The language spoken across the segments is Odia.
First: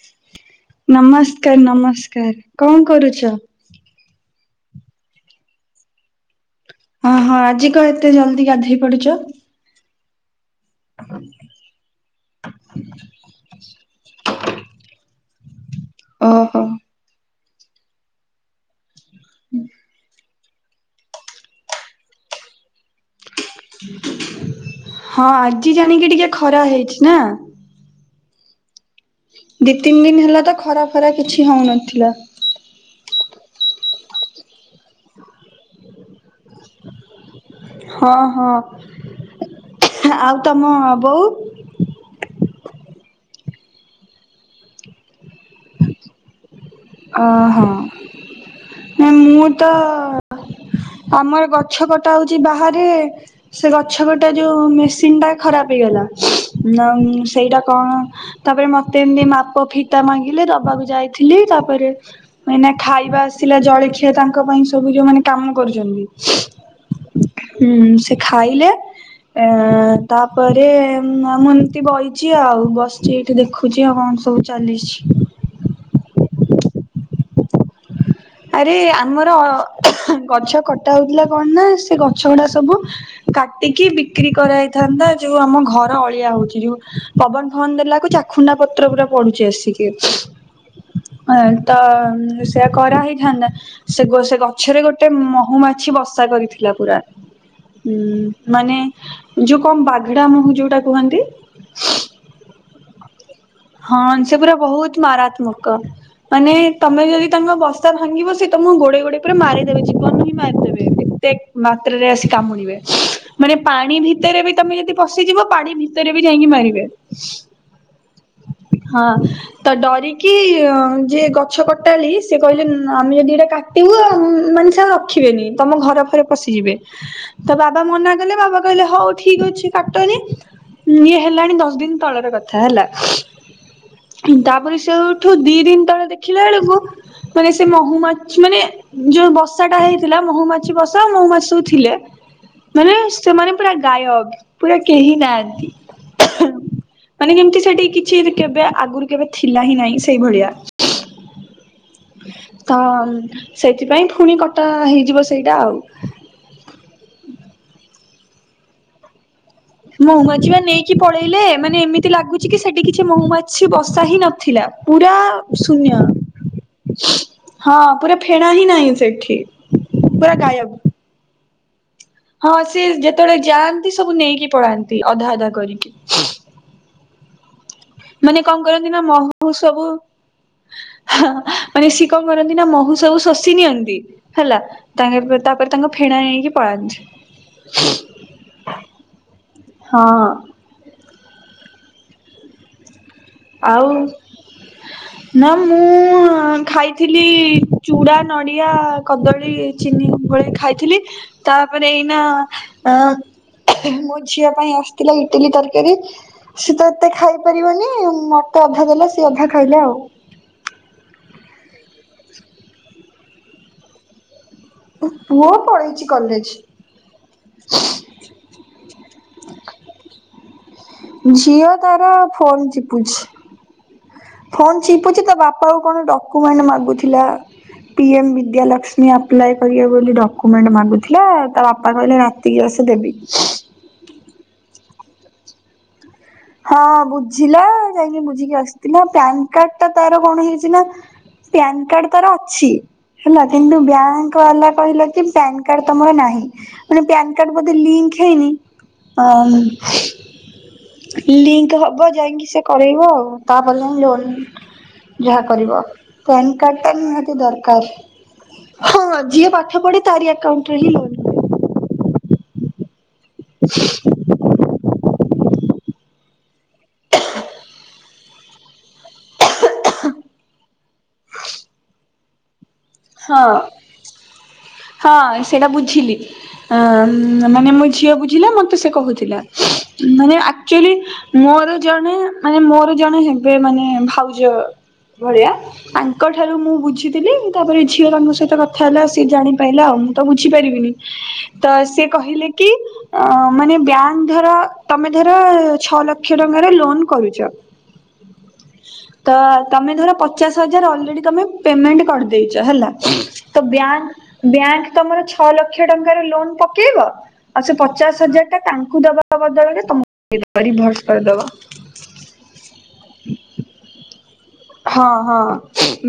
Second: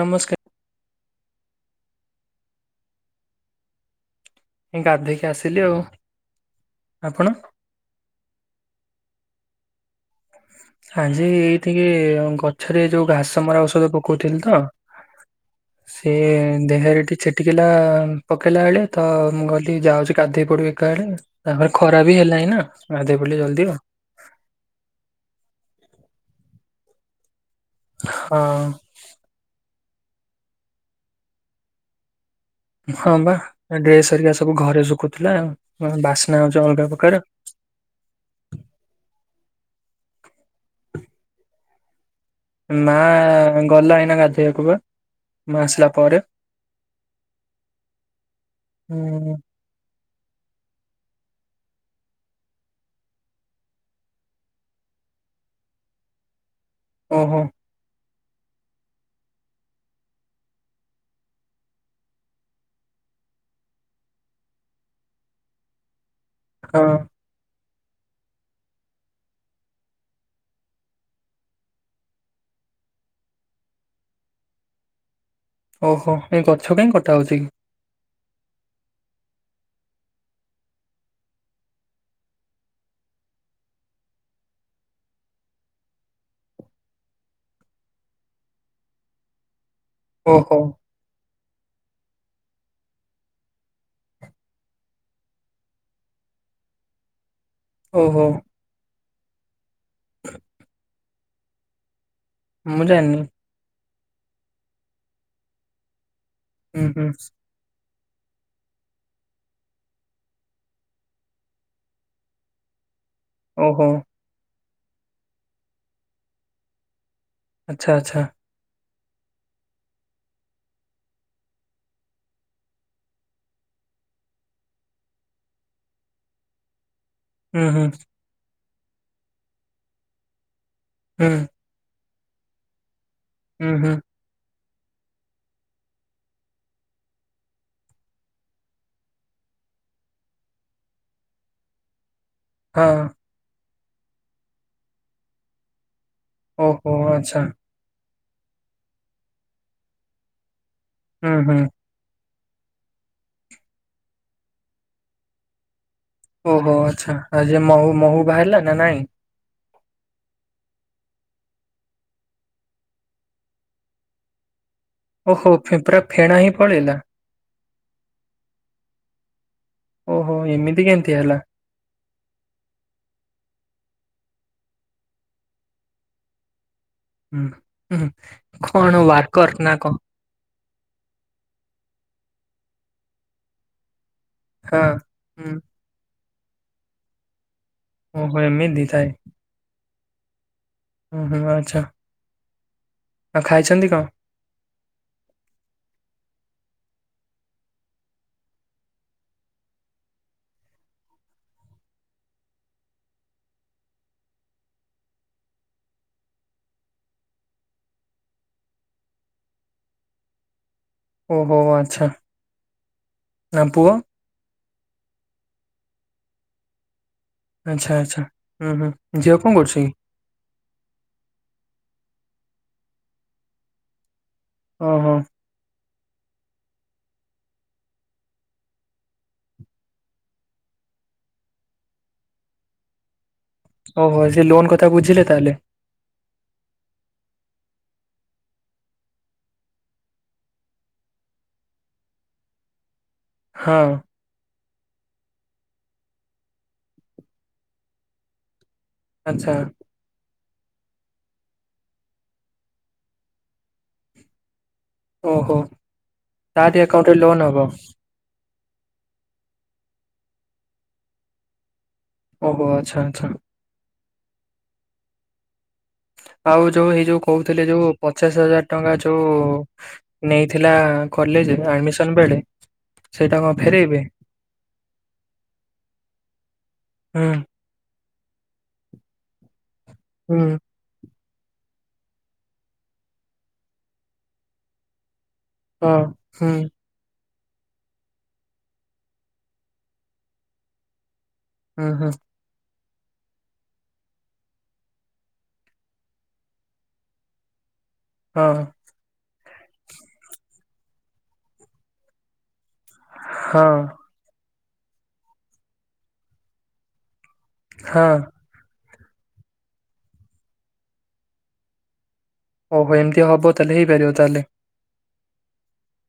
ନମସ୍କାର। ନମସ୍କାର ନମସ୍କାର କଣ କରୁଛ? ଏ ଗାଧେଇକି ଆସିଲି ଆଉ। ଆପଣ ଅହ ଆଜି କଣ ଏତେ ଜଲ୍ଦି ଗାଧେଇ ପଡିଛ? ଆଜି ଏଇଥିକି ଗଛରେ ଯୋଉ ଘାସ ମରା ଔଷଧ ପକଉଥିଲି ତ ସେ ଓହୋ ଦେହରେ ଟିକେ ଛିଟିକିଲା ପକେଇଲା ବେଳେ ତ ମୁଁ ଗଲି ଯାଉଛି ଗାଧେଇ ପଡ଼ିବି ଏକାବେଳେ ତାପରେ ଖରା ବି ହେଲାଣିି ନା ଗାଧେଇପଡ଼ିଲି ଜଲ୍ଦି ଆଉ ହଁ ଆଜି ଜାଣିକି ଟିକେ ଖରା ହେଇଛି ନା? ହଁ। ଦି ତିନ ଦିନ ହେଲା ତ ଖରା ଫରା କିଛି ହଉନଥିଲା। ହଁ ବା ଡ୍ରେସ ହେରିକା ସବୁ ଘରେ ଶୁଖୁଥିଲା ବାସ୍ନା ହଉଛି ଅଲଗା ପ୍ରକାର ହଁ ହଁ ଆଉ ତମ ବୋଉ? ମା ଗଲା ଏଇନା ଗାଧେଇବାକୁ ବା ମୁଁ ଆସିଲା ପରେ ଅହ ନାଇ ହୁଁ ମୁଁ ତ ଆମର ଗଛ କଟା ହଉଛି ବାହାରେ ସେ ଗଛ କଟା ଯୋଉ ମେସିନ୍ ଟା ଖରାପ ହେଇଗଲା ମ-ମ ଓହୋ ସେଇଟା କଣ ତାପରେ ମତେ ଏମିତି ମାପ ଫିତା ମାଗିଲେ ଦବାକୁ ଯାଇଥିଲି ତାପରେ ମୁଁ ଏଇନା ଖାଇବା ଆସିଲା ଜଳଖିଆ ତାଙ୍କ ପାଇଁ ସବୁ ଯୋଉ ମାନେ କାମ କରୁଛନ୍ତି ହଁ। ହଁ ସେ ଖାଇଲେ ଏଁ ତାପରେ ମୁଁ ଏମିତି ବଇଛି ଆଉ ବସଛି ଏଇ ଏଠି ଦେଖୁଛି ଆଉ କଣ ସବୁ ଚାଲିଛି ଓହୋ ଏଇ ଗଛ କାଇଁ କଟା ହଉଚି କି? ଆରେ ଆମର ଅ ଗଛ କଟା ହଉଥିଲା କଣ ନା ସେ ଗଛ ଗୁଡା ସବୁ କାଟିକି ବିକ୍ରି କରାହେଇଥାନ୍ତା ଯୋଉ ଆମ ଘର ଅଳିଆ ହଉଛି ଯୋଉ ପବନ ଫବନ ଦେଲା ବେଳକୁ ଚାଖୁଣ୍ଡା ପତ୍ର ପୁରା ପଡୁଛି ଆସିକି ଓହୋ। ଅଁ ତ ସେଆ କର ହେଇ ଥାନ୍ତା ସେ ସେ ଗଛରେ ଗୋଟେ ମହୁମାଛି ବସା କରିଥିଲା ପୁରା ହଁ ଓହୋ ମାନେ ଯୋଉ କଣ ବାଘଡା ମହୁ ଯୋଉଟା କୁହନ୍ତି ମୁଁ ଜାଣିନି। ହଁ ସେ ପୁରା ବହୁତ ମାରାତ୍ମକ ମାନେ ହୁଁ ତମେ ହୁଁ ଯଦି ତାଙ୍କ ବସା ସା ଭାଙ୍ଗିବ ସିଏ ତମ କୁ ଗୋଡେଇ ଗୋଡେଇ ପୁରା ମାରିଦେବେ ଜୀବନରୁ ହି ମାରିଦେବେ କେତେ ମାତ୍ରାରେ ଆସି କାମୁଡିବେ ମାନେ ଓହୋ ପାଣି ଭିତରେ ବି ତମେ ଯଦି ପଶିଯିବ ପାଣି ଭିତରେ ବି ଯାଇକି ମାରିବେ ଆଚ୍ଛା ଆଚ୍ଛା। ହଁ ତ ଡରିକି ଯିଏ ଗଛ କଟାଳି ସିଏ କହିଲେ ଆମେ ଯଦି ଏଟା କା ଇଉ ମାନେ ସେ ଆଉ ରଖିବେନି ତମ ଘର ଫରେ ପଶିଯିବେ ତ ହୁଁ ହୁଁ ବାବା ମନା କଲେ ବାବା କହିଲେ ହଉ ଠିକ ଅଛି କାଟନି ଇଏ ହୁଁ ହେଲାଣି ଦଶ ଦିନ ତଳର କଥା ହେଲା। ହୁଁ ହୁଁ। ତାପରେ ସେଉଠୁ ଦି ଦିନ ତଳେ ଦେଖିଲା ବେଳକୁ ମାନେ ସେ ମହୁମାଛି ମାନେ ଯୋଉ ବଷା ଟା ହେଇଥିଲା ମହୁମାଛି ବସା ମହୁମାଛି ସବୁ ଥିଲେ। ହଁ ମାନେ ସେମାନେ ପୁରା ଗାୟକ ପୁରା କେହି ନାହାନ୍ତି। ଓହୋ ମାନେ ଆଚ୍ଛା ଯେମିତି ସେଠି କିଛି କେବେ ଆଗରୁ କେବେ ଥିଲା ହିଁ ନାହିଁ ସେଇଭଳିଆ। ହୁଁ ହୁଁ। ତ ସେଥିପାଇଁ ପୁଣି କଟା ହେଇଯିବ ସେଇଟା ଆଉ। ଓହୋ ଆଚ୍ଛା ଆଉ ଯେ ମହୁ ମହୁ ବାହାରିଲ ନା ନାଇଁ। ମହୁମାଛି ବା ନେଇକି ପଳେଇଲେ ମାନେ ଏମିତି ଲାଗୁଛି କି ସେଠି କିଛି ମହୁମାଛି ବସା ହିଁ ନଥିଲା। ପୁରା ଓହୋ ଫେ- ପୁରା ଶୂନ୍ୟ। ଫେଣା ହିଁ ପଳେଇଲା ହଁ ପୁରା ଫେଣା ହିଁ ନାହିଁ ସେଠି ଓହୋ ପୁରା ଏମିତି ଗାୟବ। କେମିତି ହେଲା [unintelligible] ହଁ ସିଏ ଯେତେବେଳେ ଯାଆନ୍ତି ସବୁ ନେଇକି ପଳାନ୍ତି ଅଧା ଅଧା କରିକି। ହୁଁ ହୁଁ କଣ ୱାର୍କର ନା କଣ? ହ ମାନେ ସିଏ କଣ କରନ୍ତି ନା ମହୁ ସବୁ ଶୋଷି ନିଅନ୍ତି। ହେଲା ହଁ ତାଙ୍କ ହୁଁ ତାପରେ ତାଙ୍କ ଫେଣା ନେଇକି ପଳାନ୍ତି। ଓ ହୋ ଏମିଦି ଥାଏ। ହଁ। ହୁଁ ହୁଁ ଆଚ୍ଛା। ଖାଇଛନ୍ତି ଆଉ। କଣ ନା ମୁଁ ଖାଇଥିଲି ଚୁଡ଼ା ନଡ଼ିଆ କଦଳୀ। ଚିନି ବଳି ଖାଇଥିଲି ତାପରେ ଏଇନା ଅ ମୋ ଝିଅ ପାଇଁ ଆସିଥିଲା ଇଟିଲି ତରକାରୀ ସେ ତ ଏତେ ଖାଇପାରିବନି। ମୋତେ ଅଧା ଦେଲା ସିଏ ଅଧା ଖାଇଲା ଆଉ। ଓହୋ ଆଛା ନା ପୁଅ ପୁଅ ପଢଳେଇଛି କଲେଜ। ଆଚ୍ଛା ଆ୍ଛା ହୁଁ ହୁଁ ଝିଅ କଣ କରୁଛି କି? ଜିଓ ତାର ଫୋନ୍ ଚିପୁଛି। ଫୋନ ଓହୋ ଚିପୁଛି ତ ବାପା ଆ କଣ ଡକୁମେଣ୍ଟ ମାଗୁଥିଲା। ପିଏମ୍ ବିଦ୍ୟାଲକ୍ଷ୍ମୀ ଆପ୍ଲାଏ କରିବେ ବୋଲି ଡକ୍ୟୁମେଣ୍ଟ ମାଗୁଥିଲା ତା ବାପା କହିଲେ ରାତିରେ ରାତିକି ଆସେ ଦେବି। ଓହୋ ସେ ଲୋନ୍ କଥା ବୁଝିଲେ ତାହେଲେ? ହଁ ବୁଝିଲା ଯାଇକି ବୁଝିକି ଆସିଥିଲା ପାନକାର୍ଡଟା ତାର କଣ ହେଇଛି ନା। ପ୍ୟାନକାର୍ଡ ତାର ଅଛି ହେଲା କିନ୍ତୁ ହଁ ବ୍ୟାଙ୍କ ବ୍ୟାଙ୍କ ବାଲା କହିଲା କି ପ୍ୟାନକାର୍ଡ ତମର ନାହିଁ ମାନେ ପ୍ୟାନକାର୍ଡ ବୋଧେ ଲିଙ୍କ ହେଇନି। ହଁ। ଆଚ୍ଛା ଲିଙ୍କ ହବ ଯାଇକି ସେ କରେଇବ ଆଉ ତାପରେ ଯାଇ ଲୋନ୍। ଯାହା ଓହୋ କରିବ ତାରି ପ୍ୟାନକାର୍ଡ଼ଟା ଆକାଉଣ୍ଟରେ ନିହାତି ଲୋନ ହବ ଦରକାର। ହଁ ଯିଏ ପାଠ ପଢେ ତାରି ଆକାଉଣ୍ଟରେ ହିଁ ଲୋନ୍। ହୁଏ। ଓହୋ ଆଚ୍ଛା ଆଚ୍ଛା। [inaudible] ଆଉ ଯୋଉ ଏଇ ଯୋଉ କହୁଥିଲେ ଯୋଉ ପଚାଶ ହଜାର ଟଙ୍କା ଯୋଉ ନେଇଥିଲା କଲେଜ ଆଡମିସନ ବେଳେ। ସେଇଟା କଣ ହଁ ଫେରେଇବେ? ହଁ ସେଇଟା ବୁଝିଲି, ହୁଁ ମାନେ ମୋ ଝିଅ ବୁଝିଲା ମ ମତେ ସେ କହୁଥିଲା, ମାନେ ହୁଁ ଆକ୍ଚୋଲି ମୋର ଜଣେ ମାନେ ମୋର ଜଣେ ହେବେ ମାନେ ଭାଉଜ ଭଳିଆ ହଁ ହୁଁ ତାଙ୍କଠାରୁ ମୁଁ ବୁଝିଥିଲି। ତାପରେ ଝିଅ ତାଙ୍କ ସହିତ କଥା ହେଲା ସିଏ ଜାଣିପାଇଲା ଆଉ ମୁଁ ତ ବୁଝିପାରିବିନି। ତ ହୁଁ ସିଏ ହୁଁ କହିଲେ କି ଅ ମାନେ ବ୍ୟାଙ୍କ୍ ଧର ତମେ ଧର ଛଅ ଲକ୍ଷ୍ୟ ଟଙ୍କାରେ ଫୋନ୍ କରୁଚ। ହଁ। ତ ତମେ ଧର ପଚାଶ ହଜାର ଅଲରେଡି ତମେ ପେମେଣ୍ଟ କରିଦେଇଚ ହେଲା। ତ ହଁ ବ୍ୟାଙ୍କ୍ ବ୍ୟାଙ୍କ୍ ତମର ଛଅ ଲକ୍ଷ୍ୟ ଟଙ୍କାର ଲୋନ୍ ପକେଇବ। ଆଉ ସେ ହଁ ପଚାଶ ହଜାରଟା ତାଙ୍କୁ ଦବା ବଦଳରେ ତମକୁ ଦେଇଦବ ରିଭର୍ସ କରିଦବ। ଓହୋ ଏମିତି ହବ ତାହେଲେ ହେଇପାରିବ ତାହେଲେ। ହଁ ହଁ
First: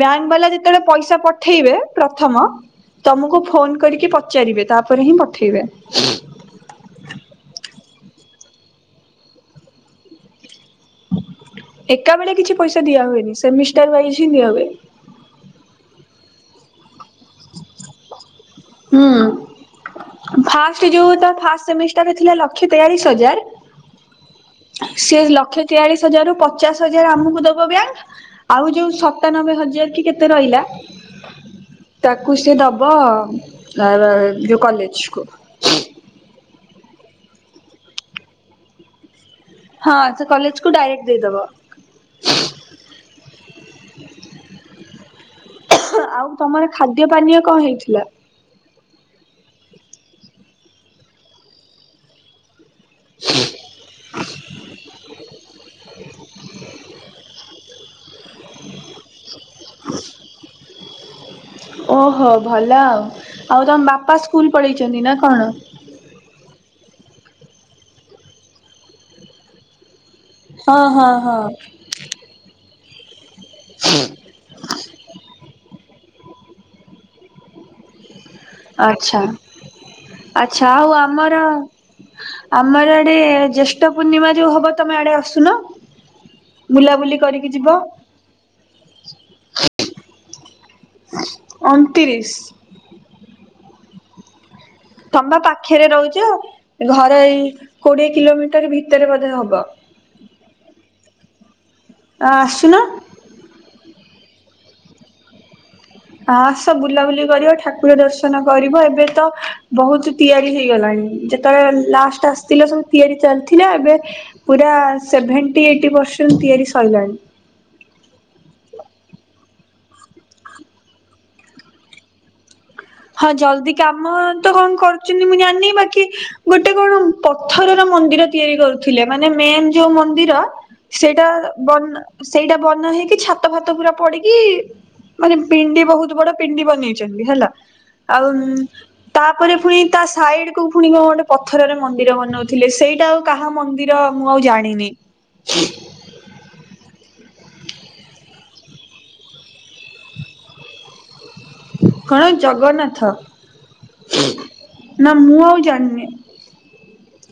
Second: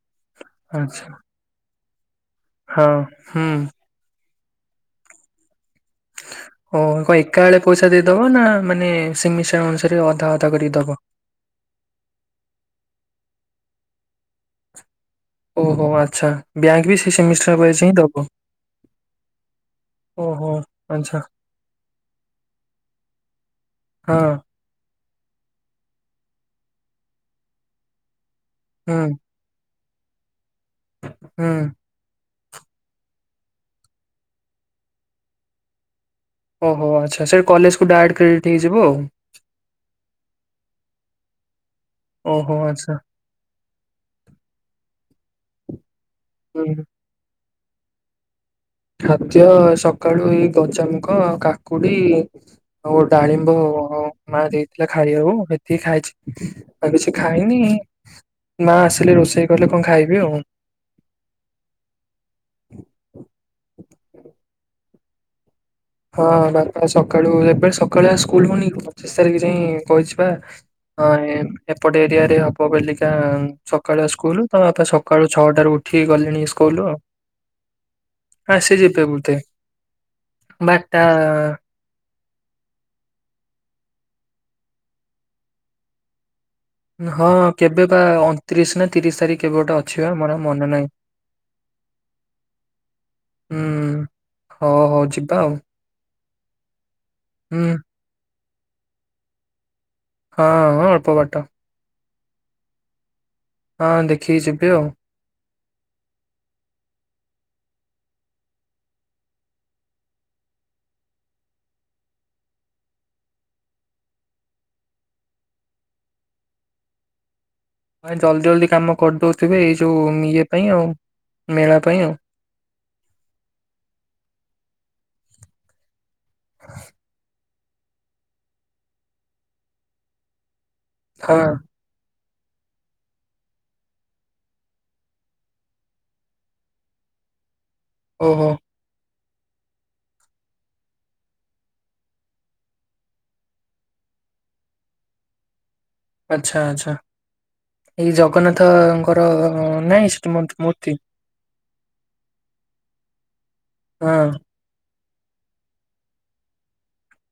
ବ୍ୟାଙ୍କ୍ ବାଲା ଯେତେବେଳେ ଆଚ୍ଛା ପଇସା ପଠେଇବେ ପ୍ରଥମ ହଁ ତମକୁ ହୁଁ ଫୋନ୍ କରିକି ପଚାରିବେ ତାପରେ ହିଁ ପଠେଇବେ। ଓହୋ କଣ ଏକାବେଳେ ପଇସା ଦେଇଦବ ନାଁ ମାନେ ସେମିଷ୍ଟାର ଅନୁସାରେ ଅଧା ଅଧା କରିକି ଦବ? ଏକାବେଳେ କିଛି ପଇସା ଦିଆ ହୁଏନି ସେମିଷ୍ଟାର ୱାଇଜ ହିଁ ଦିଆ ହୁଏ। ଓହୋ ଆଚ୍ଛା, ବ୍ୟାଙ୍କ୍ ବି ସେଇ ସେମିଷ୍ଟାର ୱାଇଯ ହିଁ ଦବ। ହୁଁ ଓହୋ ଫାଷ୍ଟ ଯୋଉ ଆଚ୍ଛା ତା ଫାଷ୍ଟ ସେମିଷ୍ଟାରରେ ଥିଲା ଲକ୍ଷ୍ୟ ତେୟାଳିଶ୍ ହଜାର। ହଁ। ସେ ଲକ୍ଷେ ତେୟାଳିଶ ହଜାରରୁ ପଚାଶ ହଜାର ଆମକୁ ଦବ ବ୍ୟାଙ୍କ୍। ଆଉ ଯୋଉ ହୁଁ ସତାନବେ ହଜାର କି କେତେ ରହିଲା। ହୁଁ। ତାକୁ ସେ ଦେବ ଅହ ଯଉଁ କଲେଜକୁ। ଅ ହୋ ଆଚ୍ଛା ସେ କଲେଜକୁ ଡାଇରେକ୍ଟ ହେଇଯିବ ଆଉ। ହଁ ସେ କଲେଜକୁ ଡାଇରେକ୍ଟ ଦେଇଦବ। ଓହୋ ଆଚ୍ଛା। ଆଉ ହୁଁ ତମର ଖା ଖାଦ୍ୟ ପାନୀୟ କଣ ହେଇଥିଲା? ଖାଦ୍ୟ ସକାଳୁ ଏଇ ଗଜାମୁଗ, ଆଉ କାକୁଡି ଆଉ ଡାଳିମ୍ବ ହଉ। ମା ଦେଇଥିଲା ଖାଇବାକୁ ଏତିକି ଖାଇଚି ଆଉ କିଛି ଖାଇନି। ମା ଆସିଲେ ରୋଷେଇ କଲେ କଣ ଖାଇବି ଆଉ। ଓହୋ ଭଲ ଆଉ ଆଉ ତମ ବାପା ସ୍କୁଲ୍ ପଳେଇଚନ୍ତି ନାଁ କଣ? ହଁ ବାପା ସକାଳୁ ଏବେ ସକାଳୁଆ ସ୍କୁଲ୍ ହଉନି ପଚିଶ ତାରିଖ ଯାଏଁ କହିଛି। ହଁ ହଁ ହଁ [unintelligible] ଏପଟେ ଏରିଆରେ ହେବ ବେଲିକା ସକାଳୁଆ ସ୍କୁଲ୍ ତ ବାପା ସକାଳ ଛଅଟାରୁ ଉ ଠିକ୍ କଲିଣି ସ୍କୁଲ୍ ଆଉ ଆ ସେ ଯିବେ ଆଚ୍ଛା ବୁଧେ। ଆଚ୍ଛା ଆଉ ଆମର ଆମର ଆଡେ ଜ୍ୟେଷ୍ଠ ପୂର୍ଣ୍ଣିମା ଯୋଉ ହବ ତମେ ଆଡେ ଆସୁନ। ବୁଲାବୁଲି ହଁ କରିକି ଯିବ କେବେ ବା ଅଣତିରିଶ୍ ନାଁ ତିରିଶ୍ ତାରିଖ କେବେ ଗୋଟେ ଅଛି ପା ମୋର ମନେ ନାହିଁ। ଅଣତିରିଶ୍। ହୁଁ। ହଉ ହଉ ତମ୍ବା ଯିବା ଆଉ। ପାଖରେ ରହୁଚ ଘର ଏଇ ହୁଁ କୋଡିଏ କିଲୋମିଟର ଭିତରେ ବୋଧ ହବ। ହଁ ହଁ ଅଳ୍ପ ବାଟ। ଆ ଆସୁନ। ହଁ ଦେଖିକି ଯିବି ଆଉ। ଆସ ବୁଲାବୁଲି କରିବ ଠାକୁର ଦର୍ଶନ କରିବ ଏବେ ତ ବହୁତ ତିଆରି ହେଇଗଲାଣି ଯେତେବେଳେ ଲାଷ୍ଟ ଆସିଥିଲା ସବୁ ତିଆରି ଚାଲିଥିଲା ଏବେ ପୁରା ସେଭେଣ୍ଟି ଏଇଟି ପରସେଣ୍ଟ ତିଆରି ସରିଲାଣି। ଭାଇ ଜଲ୍ଦି ଜଲ୍ଦି କାମ କରିଦଉଥିବେ ଏଇ ଯୋଉ ଇଏ ପାଇଁ ଆଉ ମେଳା ପାଇଁ ଆଉ। ହଁ ଜଲଦି କାମ ତ କଣ କରୁଛନ୍ତି ମୁଁ ଜାନି ବାକି ଗୋଟେ କଣ ପଥରର ମନ୍ଦିର ତିଆରି କରୁଥିଲେ ମାନେ ମେନ୍ ଯୋଉ ମନ୍ଦିର ସେଇଟା ହଁ ବ ସେଇଟା ବନା ହେଇକି ଛାତ ଫାତ ପୁରା ପଡିକି ମାନେ ପିଣ୍ଡି ବହୁତ ବଡ ପିଣ୍ଡି ବନେଇଛନ୍ତି ହେଲା ଆଉ ଓହୋ ତାପରେ ପୁଣି ତା ସାଇଡ କୁ ପୁଣି ଗୋଟେ ପଥରରେ ମନ୍ଦିର ବନଉଥିଲେ ସେଇଟା ଆଉ କାହା ମନ୍ଦିର ମୁଁ ଆଉ ଜାଣିନି। [unintelligible] ଆଚ୍ଛା ଆଚ୍ଛା ଏଇ ଜଗନ୍ନାଥଙ୍କର ନାହିଁ ସେଠି ମୂର୍ତ୍ତି କଣ ଜଗନ୍ନାଥ। ହଁ। ନା ମୁଁ ଆଉ ଜାଣିନି।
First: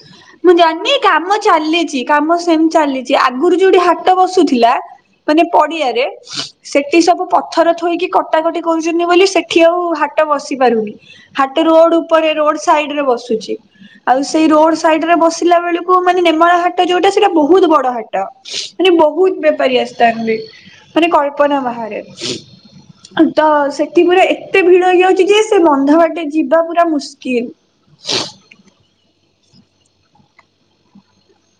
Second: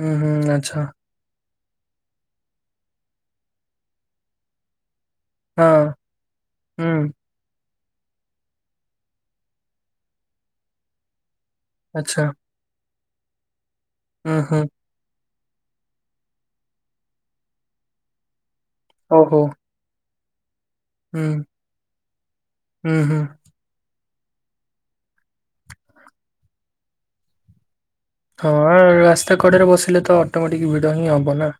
ହୁଁ ହୁଁ ମୁଁ ଆଚ୍ଛା ଜାଣିନି କାମ ଚାଲିଛି କାମ ସେମିତି ଚାଲିଛି ଆଗରୁ ଯୋଉଠି ହାଟ ବସୁଥିଲା। ମାନେ ହଁ ପଡିଆରେ ସେଠି ହୁଁ ସବୁ ପ ପଥର ଥୋଇକି କଟାକଟି କରୁଛନ୍ତି ବୋଲି ସେଠି ଆଉ ହାଟ ବସି ପାରୁନି। ହାଟ ରୋଡ ଆଚ୍ଛା ଉପରେ ରୋଡ ସାଇଡ ରେ ବସୁଛି। ଆଉ ହୁଁ ସେଇ ହୁଁ ରୋଡ ସାଇଡ ରେ ବସିଲା ବେଳକୁ ମାନେ ନେମାଳ ହାଟ ଯୋଉଟା ସେଇଟା ବହୁତ ବଡ ହାଟ। ହାଟ ସେଠି ଓହୋ ବହୁତ ବେପାରୀ ଆସିଥାନ୍ତି। ମାନେ ହୁଁ କଳ୍ପନା ବାହାରେ ହୁଁ ହୁଁ ତ ସେ ପୁରା ଏତେ ଭିଡ ହେଇଯାଉଛି ଯେ ସେ ବନ୍ଧ ବାଟେ ଯିବା ପୁରା ମୁସ୍କିଲ। ହଁ ରାସ୍ତା କଡ଼ରେ ବସିଲେ ତ ଅଟୋମେଟିକ ଭିଡ଼ ହିଁ ହବ ନା।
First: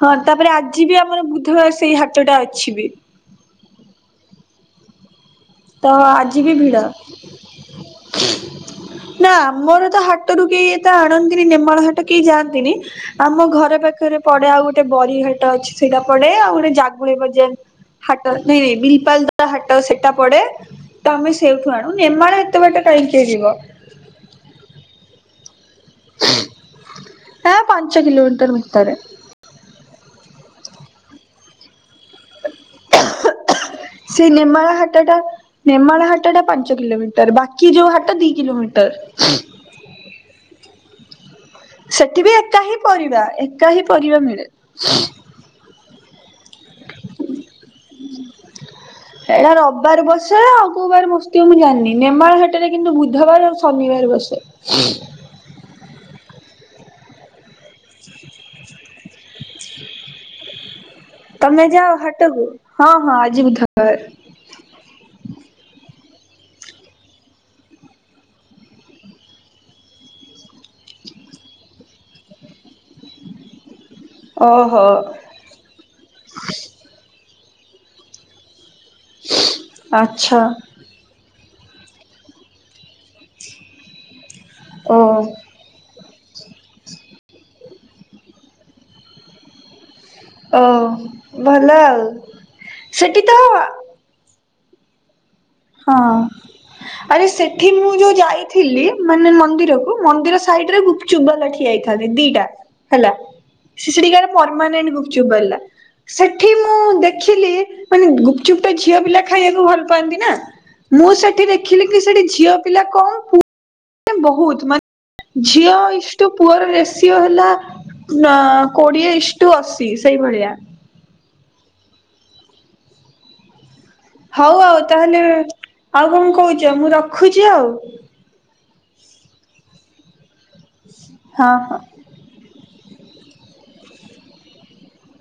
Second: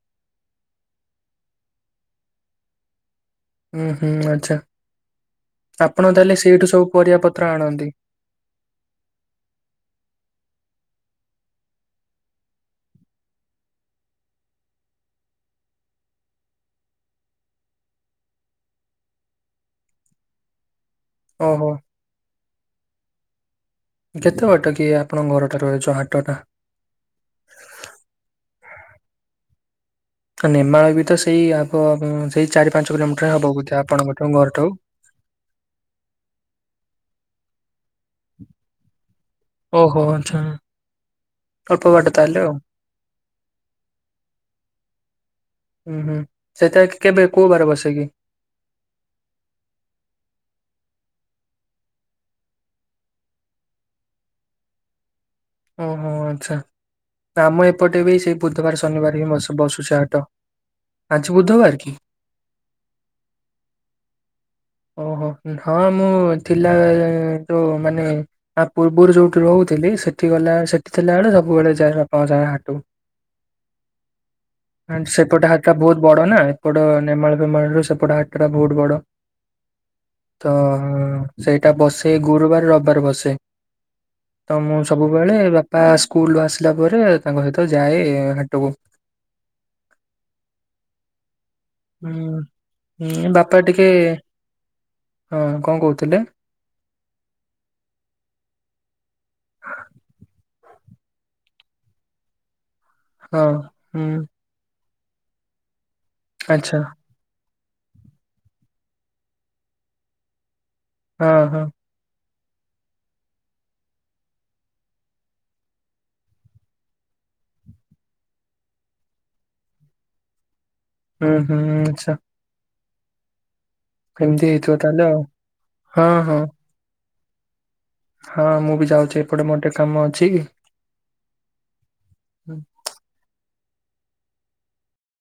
ହଁ ତାପରେ ଆଜି ବି ଆମର ବୁଧବାର ସେଇ ହାଟଟା ଅଛି ବି। ହୁଁ ହୁଁ ଆଛା ତ ଆପଣ ତାହେଲେ ଆଜି ବି ସେଇଠୁ ଭିଡ। ସବୁ ପରିବା ପତ୍ର ଆଣନ୍ତି। [inaudible] ନା ଆମର ତ ହାଟରୁ କେହି ଏତ ଆଣନ୍ତିନି ନେମାଳ ହାଟ କେହି ଯାଆନ୍ତିନି। ଆମ ଘର ପାଖରେ ପଡେ ଆଉ ଗୋଟେ ବରିଘାଟ ଅଛି ସେଇଟା ପଡେ ଆଉ ଗୋଟେ ଜାଗୁଳି ବଜାର। ହାଟ [unintelligible] ବିଲପାଲ ହାଟ ସେଟା। ପଡେ ତ ଆମେ ଓହୋ ସେଇଠୁ ଆଣୁ ନେମାଳ ଏତେ ବାଟ କାହିଁକିଇ ଯିବ। କେତେ ବାଟ କିଏ ଆପଣଙ୍କ ଘରଠାରୁ ଯଉ ହାଟଟା? ତା ପାଞ୍ଚ କିଲୋମିଟର ଭିତରେ। ନେମାଳୟ ବି ତ ସେଇ ଆଗ ସେଇ ଚାରି ପାଞ୍ଚ କିଲୋମିଟର ହବ ବଧେ। ସେଇ ନିମାଳ ହା ଟଟା ନେମାଳ ହାଟ ଟା ପାଞ୍ଚ କିଲୋମିଟର ବାକି ଯୋଉ ହାଟ ଦି କିଲୋମିଟର। ଓହୋ ଆଚ୍ଛା। ଅଳ୍ପ ବାଟ ସେଠି ବି ତାହେଲେ ଆଉ ଏକା ହିଁ ପରିବା ଏକା ହିଁ ପରିବା ମିଳେ। ହୁଁ ହୁଁ ସେଟା କେବେ କୋଉ ବାର ବସେକି? ଏଇଟା ରବିବାର ବସେ ଆଉ କଉ ବାର ବସୁଥିବ ମୁଁ ଜାଣିନି ନେମାଳ ହଟରେ କିନ୍ତୁ ବୁଧବାର ଶନିବାର ବସେ। ଓହୋ ଆଚ୍ଛା ଆମ ଏପଟେ ବି ସେଇ ବୁଧବାର ଶନିବାର ହିଁ ବସୁଛି ହାଟ। ଆଜି ତମେ ବୁଧବାର କି ଯାଅ ହାଟକୁ ହଁ ହଁ ଆଜି ବୁଧବାର। ଓହୋ ହଁ ମୁଁ ଥିଲା ଯୋଉ ମାନେ ଆ ପୂର୍ବରୁ ଯୋଉଠି ରହୁଥିଲି ସେଠି ଗଲା ସେଠି ଥିଲାବେଳେ ସବୁବେଳେ ଯାଏ ବାପାଙ୍କ ସାଙ୍ଗ ରେ ହାଟକୁ। ଓହୋ ଆ ସେପଟେ ହା ହଟା ବହୁତ ବଡ ନା ଏପଟ ନେମାଳ ଫେମାଳ ର ସେପଟ ହାଟ ଟା ବହୁତ ବଡ। ଆଚ୍ଛା ତ ସେଇଟା ବସେ ଗୁରୁବାର ରବିବାର ବସେ। ତ ମୁଁ ଓ ସବୁବେଳେ ବାପା ସ୍କୁଲୁ ରୁ ଆସିଲା ପରେ ତାଙ୍କ ସହିତ ଯାଏ ହାଟକୁ। ଓ ଭଲ ଆଉ ସେଠି ତ ଏ ହଁ। ହଁ ଆରେ ସେଠି ମୁଁ ଯୋଉ ଯାଇଥିଲି ମାନେ ମନ୍ଦିରକୁ ମନ୍ଦିର ସାଇଡ୍ ରେ ଗୁପଚୁପ ବାଲା ଠିଆ ହେଇଥାନ୍ତି ଦିଟା ହେଲା ହଁ ସିଏ ହୁଁ ସେଠିକି ଆ ପର୍ମାନେଟ୍ ଗୁପଚୁପ ବାଲା ସେ ଆଚ୍ଛା। ଦେଖିଲି ମାନେ ଗୁପଚୁପ୍ ଟା ଝିଅ ପିଲା ଖାଇବାକୁ ଭଲ ପାଆନ୍ତି ନା ମୁଁ ହଁ ସେଠି ହଁ। ଦେଖିଲି କି ସେଠି ଝିଅ ପିଲା କମ ପୁଅ ବହୁତ ମାନେ ଝିଅ ଇଷ୍ଟୁ ପୁଅର ରେଷିଓ ହେଲା ନ କୋଡିଏ ଇଷ୍ଟୁ ଅଶି ସେଇଭଳିଆ। ହୁଁ ହୁଁ ଆଛା। ହଉ ଆଉ ତାହେଲେ ଆଉ ହଁ କଣ ହଁ କହୁଚ ମୁଁ ରଖୁଚି ଆଉ। ହଁ ମୁଁ ବି ଯାଉଚି ଏପଟେ ମୋର ଟିକେ କାମ ଅଛି। ହଁ।